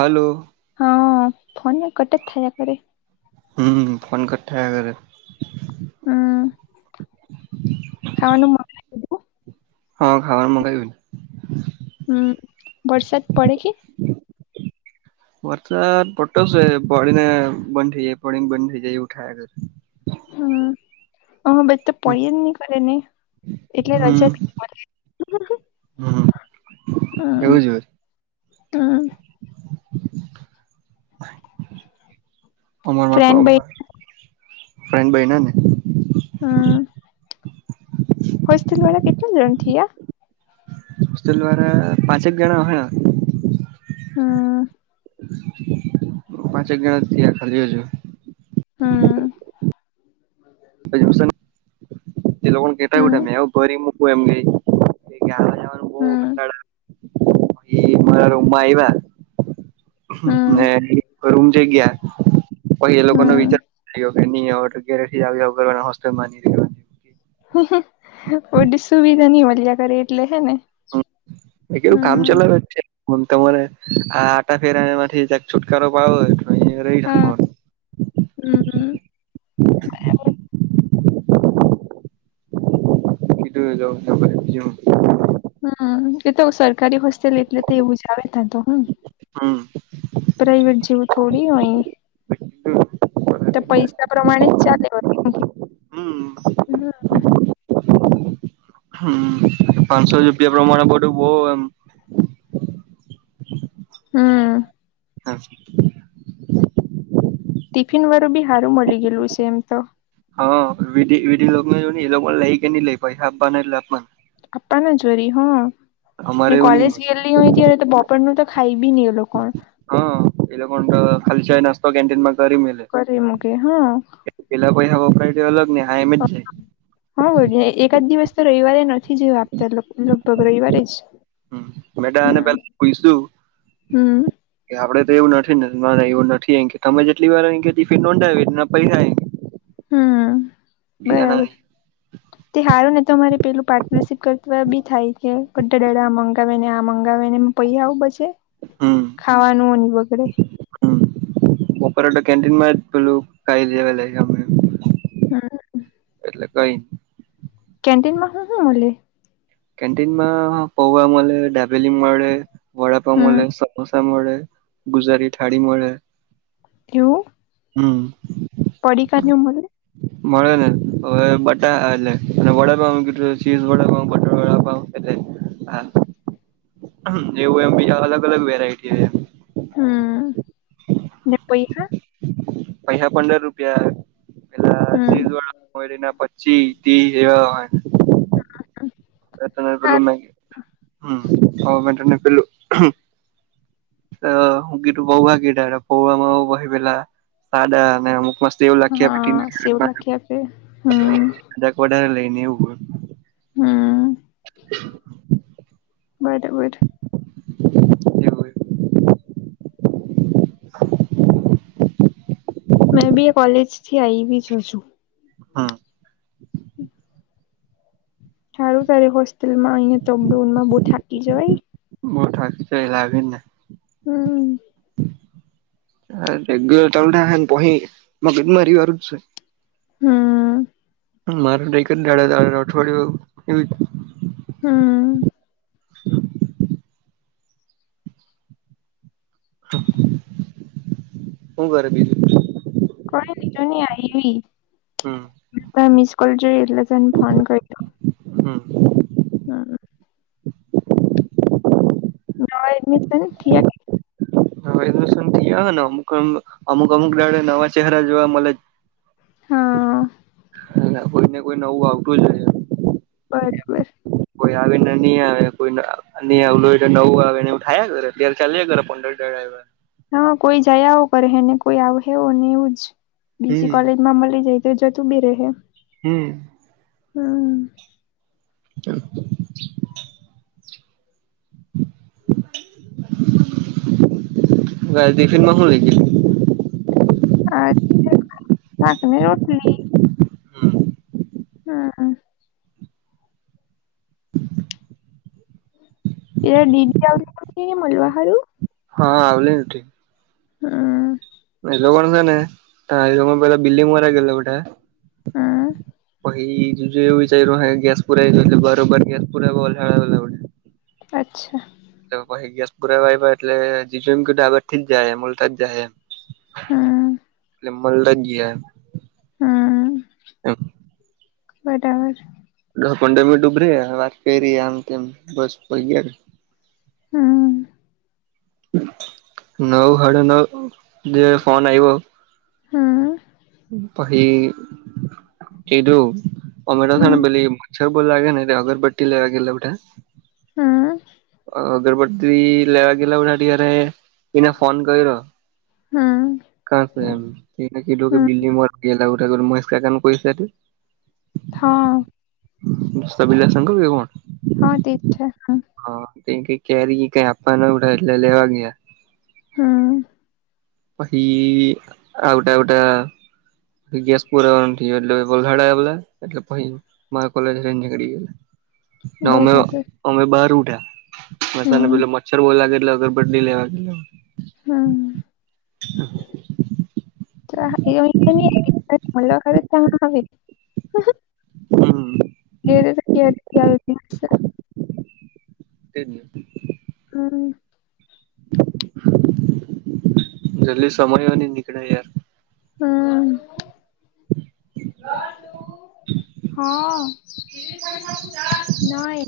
હ હલો. હા ફોન એક કટા થયા કર. હ ફોન કટ થયા કરે. હમ, ખાવાનું હ ખાવાનું મંગાવ્યું. હમ, વરસાદ પડે કે? વરસાદ પડતો છે પડીને બંધ થઈ જાય પડીને બંધ થઇ જાય એવું થયા કરે. હા, મ તો પડી જ [unintelligible] ને એટલે હમ રજા હમ એવું જ હોય. તો. અમરમાં ફ્રેન્ડ ભાઈ [unintelligible] ફ્રેન્ડ બયના ને. હા. હોસ્ટેલ વાળા કેટલા જણ થી યા? હોસ્ટેલ વાળા પાંચેક જણા આવ્યા. હમ. હ પાંચક જણા થયા ખાલી. હમ. [unintelligible] એ લોકોને કેતા [unintelligible] હમ મૂકો એમને આવા જવાના બહુ હમ કંટાળા મારા રૂમમાં આવ્યા. હમ રૂમ જઈ ગયા, પહિ એ લોકો નો હમ વિચારયો. ઘરે નહીં આવે આવીના [unintelligible] હોસ્ટેલ માંથી જી [unintelligible] હમ ઓ ડ સુવિધા ની મળ્યા કરે એટલે હે ને. એટલું કામ હમ ચલાવે છે ત્યાં. હ તો મને, આ આટા ફેરા માંથી છુટકારો પાડો તો અ રહી રાખો. હમ હમ. હ [inaudible] કેટું [unintelligible] હમ એ તો સરકારી હોસ્ટેલ એટલે તો એવું જ આવે ત્યાં તો હમ. હમ પ્રાઈવેટ જેવું થોડી હોય. તો પૈસા પ્રમાણે જ ચાલ્યું હોત. હમ્મ. હમ્મ. પાંસો રૂપિયા પ્રમાણે બધું બહુ એમ હમ્મ. [inaudible] ટિફિન વાળું બી હારું મલી ગયેલું છે એમ તો. હા. વિધી-વિધી લોગને જો ને એ લોકો લાઈ કે નઈ લાઈ, પૈસા આપવાના એટલે આપવાના. આપવાના જોરી હા. અમારે ને એવું નહી કોલેજ મળે. ગયેલી હોય ત્યારે તો બપોર નું તો ખાઈ બી નહીં લો. કોણ? હા. ઈ લોકો ને તો ખાલી ચાય નાસ્તો કેન્ટીનમાં કરી મેલે. કરી મૂકે હા. પેલા પૈહા વપરાય તે અલગ ને હા એમ જ જાય. હા [unintelligible] એકા જ દિવસ તો રઈવારે નથી [unintelligible] આપતા એ લોક. લગભગ રઈવારે જ. જાય મેં તો આને પેલા પૂયછું હમ્મ-હમ્મ. કે આપડે તો એવું નથી ને મારે એવું નથી [unintelligible] કે તમે જેટલી વાર એમ ક્યો ટિફીન નોંધાવીન ના પૈહાઈ હમ્મ, બીજાના બરાબર. નહીં. તે હારું ને તો અમારે પેલું પાર્ટનરશીપ કરતા બી થાય, કે [unintelligible] મંગાવે ને આ મંગાવે ને પૈહા આવું બચે, ખાવાનુંન બગડે. હમ્મ. બપોરે તો કેન્ટીન માં જ પેલું ખાઇ લેવાં હમ [unintelligible] એટલે કંઈ કેન્ટીનમાં હું-હું મલે? કેન્ટીન માં પૌવા મલે, ડાબેલી મળે વડાપાઉં હમ મલે, સમોસા મળે, ગુજરાતી થાળી મળે. એવું? હમ્મ. પડીકા ને એવું મલે? મળે ને. હવે બટા એટલે અને વડાપાઉં કીધું ચીઝ વડાપાઉં, બટર વડાપાઉં એટલે હા. એવું એમ બીજા અલગ-અલગ વેરાયટી હોઈ એમ. હમ્મ. ને પૈહા? પૈહા પંદર રૂપિયા, પેલા હમ ચીઝ વડાપાઉં એના પચ્ હા [unintelligible] હમ્મ. હવે મે તને પેલું અહ હું કીધું પૌવા કીધા, તો પૌવામાં [unintelligible] સાદા અને અમુક માં સેવ લાખી હા સેવ લખી આપે હમ [inaudible] [unintelligible] હમ્મ. [inaudible] બરબર. એવુ હે. [inaudible] મેં બી આ કોલેજ થી આઈવી જ હજું. હા. સારું તારી હોસ્ટેલમાં અહીંયા [unintelligible] બહુ થાકી જવાય. બહું થાક તો લાગે જ ને. હમ્મ. હા રેગ્યુલર તમને હેણ પહી મગજમારી વાળું છે. હમમ. મારે તો એકજ દાડે આવેલું અઠવાડિયું એવી રીતે હમમ. હમમ. હ, હું કરે બીજું? કોલેજ જઇને આયવી. હમમ. પણ મિસ કોલ જો એટલે તન ફોન કર્યો. હમ. સારુ. નવા એડમિશન થીયા કે? હ થયા ને અમુક આમ અમુક અમુક દાડે નવા ચહેરા જોવા મલે. હઅ. એટલે કોઈ ને કોઈ નવું આવતું જ રે છે. બરોબર. કોઈ આવીને નહી આવે કોઈ અને હવલ નું આવે એને એવું થયા કરે અત્યારે ચા કરે પંદર દઢ. હા કોઈ જયા હો કરે ને કોઈ આવવ ને એવુંજ, બીજી હમ કોલેજ માં મળી જાય. તેજ તું બી રહે. હમ. હમ. કેમ? ગાય દફિનમાંહું લઈ ગેલી? આ સાક ને રોટલી. ગયેલી હા. હ [inaudible] એ દડીદી આવ મલવા હારુ? હા આવલી. હ. એ લોકો કોણ છે ને સમય પેલા બિલ્લીંગર્યા ગે બટે. હા. હજ ગ્યાસ પુરા બાર બર ગ્યાસ પુરાવા વલસાડ આવેલા હુંતા. અચ્છા. એ પછી ગેસ પુરાવા એટલે જીજ એમ કું ડબરથી જાયમલતા જાય એમ. હમ મલદન ગયા. હમ, એમ બરાબર. પડમ ડૂબરે વાત કરી ર આમ તેમ બસ પ ગય. હા. નવ સાડ નવ જે ફોન આવઈ્યો. હા. પછ એટું અમરાથને હમ બલી બો લાગે ને અગરબટ્ટ લેવા ગે ઉઠા. હા. અગરબત્તી લેવા ગેલાઠા્યારે, એને ફોન કર્યો. હમ હમ [unintelligible] [unintelligible] હા [unintelligible] કે કોણ [unintelligible] હ એ કઈ કેરી કઈ આપવા ના ઉતા એટલે લેવા ગીયા હમ્મ પહિ આવટા આવટા ગેસ પુરાવાનો થીયો એટલે [unintelligible] એટલે પહિ મારા કોલેજ હે નીકળી બરાબર હમ ગયો. [unintelligible] મચ્છર બો લાગે એટલે અગરબત્તી લેવા ગીયો. હમ્મ [inaudible] [unintelligible] હમ્મ [unintelligible] તેજ ને હમ્મ જલ્દી સમય હો ની નિકળે યાર હમ્મ [inaudible] હા નઈ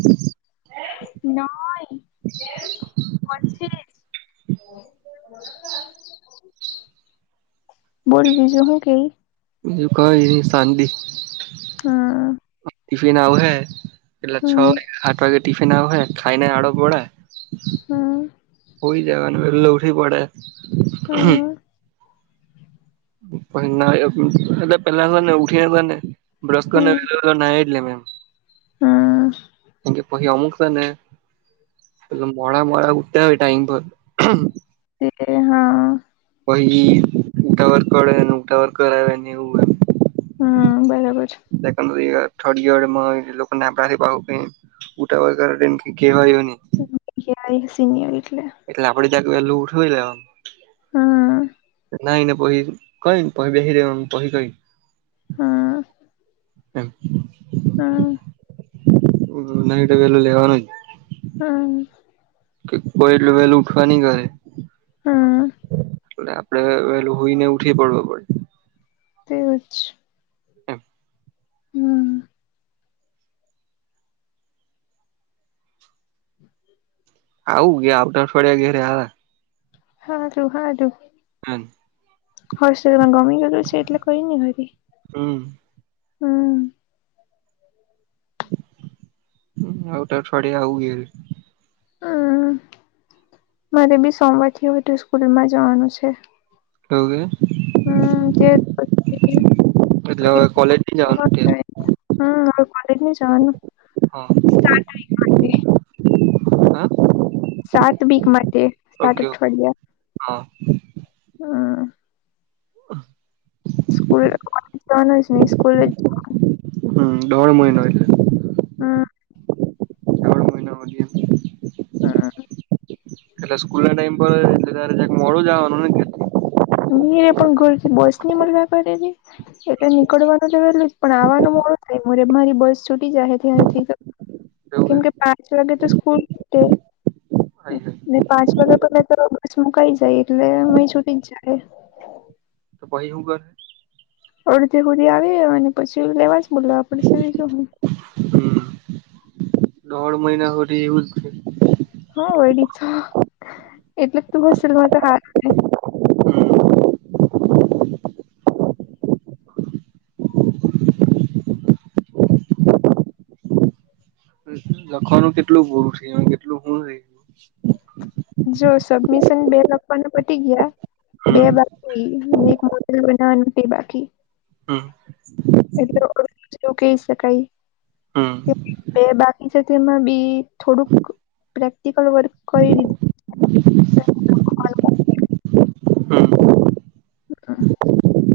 [inaudible] બોલ બીજું હું કેય બીજું કંઈ ની શાંતિ ટીફિન આવહે એટલે છ કે હાત વાગે ટીફિન આવઉ હે ખાયને આડો પડા. હુઈ જવાનું વેલો ઉઠી પડે [unintelligible] [unintelligible] હમ્મ કેમ કે પછી અમુક સે ને પે મોડા મોડા ઊઠતા હોય ટાઈમ પર [unintelligible] હા પહી ઉતાવળ કડે ને ને ઉતાવળ કરાવેને એવું એમ હમ્મ બરાબર છે. સેકન્ડ યર થર્ડ યર એ લોકો ના આપડા થી પાહુ કઈ ઉતાવળ કરે તેમ કય કેવાય હો ની ની કેવાય સિનયર એટલે એટલે આપડે જરાક વેલું ઉઠવી લેવાનું હમ્મ નાઈ ને પહી કઈ ની પહી બેહિ રેવાનું પહી કઈની હમ્મ [inaudible] હમ્મ [unintelligible] લેવાનું જ હમ. કે કોઈ એટલું વેલું ઉઠવા નહી ઘરે. પણ આપડે વેલો હોઈ ને ઉઠીએ પડવ પડે. તે જ. એમ હમ. આવું ગ્યા આવતા અઠવાડિયા ઘેરે આવે. હાજુ હાધું. હમ. હર્ષમાં ગમી ગયું છે એટલે કરીઈ ને ઘરી. હમ. હમ. આવતા અઠવાડિયે આવું ઘેરે. હમ મારે બી સોમવાર થી હો હતું સ્કૂલમાં જવાનું છે. એવું હમ તે પછી કે એટલે હવે કોલેજ જવાનું [unintelligible] હમ કોલેજ નહી જવાનું હા સ્ટાર [unintelligible] હા સાત વીક માટે સાત ઓકે ઓકે અઠવાડિયા હા હમ. અહ [unintelligible] સ્કૂલે જ હમ દોઢ મહિનો એટલે. હમ દોઢ મહિના [unintelligible] હમ એટલે સ્કૂલ ના ટાઈમ પર તો ત્યારે છેક મોડું જવાનું ને ઘેર. નીરે પણ ગોરથી બોસ ની મળવા કરેલી. એટલે નીકળવાનું તો વેલું પણ આવાનું મોડું થાય મારે મારી બસ છૂટી જાહેથી અહીંથી તો. કેમ કે પાંચ વાગે તો સ્કૂલ છૂટે. આઈ ગઈ. ને પાંચ વાગ્યા પેલા તો બસ મુકાઈ જાય એટલે અ છૂટી જ જાહે. તો પહી હું કરે. અડધેક હુધી આવીયે અને પછી લેવા જ બોલાવા પડસે બીજું હું. હમ દોઢ મહિના હુધી એવું જ છે. હા વડી તો એટલે તો હોસ્ટેલમાં રેતે તો હારુ ને. લખવાનું કેટલું પૂરું થયુ કેટલું હું રેયગુ. જો સબમિશન બે લખવાના પતી ગ્યા. બે હમ બાકી એક મોડેલ બનાવાનું તે બાકી. હમ. એટલે ઓ જેવું કહી શકાય. હમ હમ બે બાકી છે તેમાં બી થોડુંક પ્રેક્ટિકલ વર્ક કરી દીધું. [inaudible] હમ [unintelligible]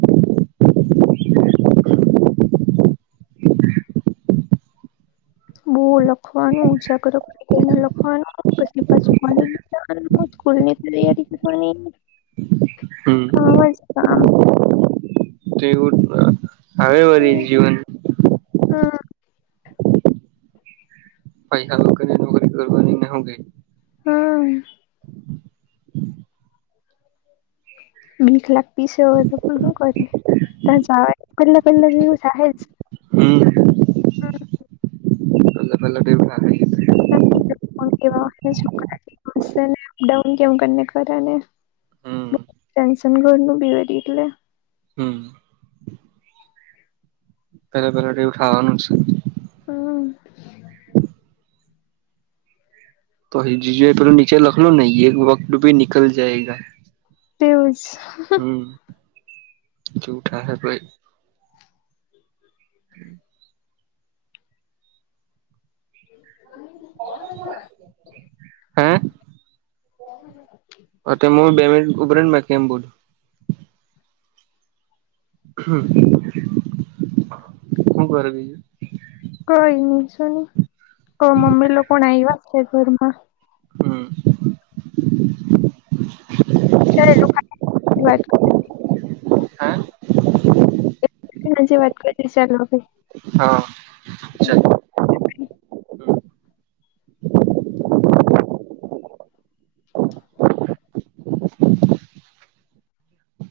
બો લખવાનું ઉજાગરો [unintelligible] લખવાનું પછી પાછું કોલેજ બી જવાનું સ્કૂલ ની બી તૈયારી કરવાની. [inaudible] હમ કામ જ કામ. જેવું જ [unintelligible] આવે વળી હમ જીવન ભાઈ હાલો કરીને નોકરી કરવાની ને હું કેય. હમ. બીક લાગતી છે હવે તો પણ હું કરે, તા જાવાય પેલાં પેલાં તો એવું થાહે જ. હમ, પેલા પેલા તો એવું થાહે જ. અમુક એવા ફ્રેન્ડ સાથે અપડાઉન કેવ કરને કરાને. હમ ટેન્શન ઘરનું બી વરી એટલે. હમ. પેલા પેલા તો એવું થવાનું છે. હમ. તો પહિ જીજુ એ પેલું નીચે લખલૂ ને યે વક્ત ભી નિકલ જાયેગા. તેવુ જ. હમ, જેવુ થાહે પહી. હ તું કોણ હાથે વાત [unintelligible] હે, હું બે મિનિટ ઉભી રેને મેં કેમ બધું. હમ હું કરે બીજું? કઈ ની જોની, તો મમ્મી લોકો આઈવા છે ઘર માં? હમ. ચાલ એલોકો હાથે વાત [unintelligible] હે હાંજે વાત કરીએ ચાલો હવે. હા, ચાલો. હમ [unintelligible]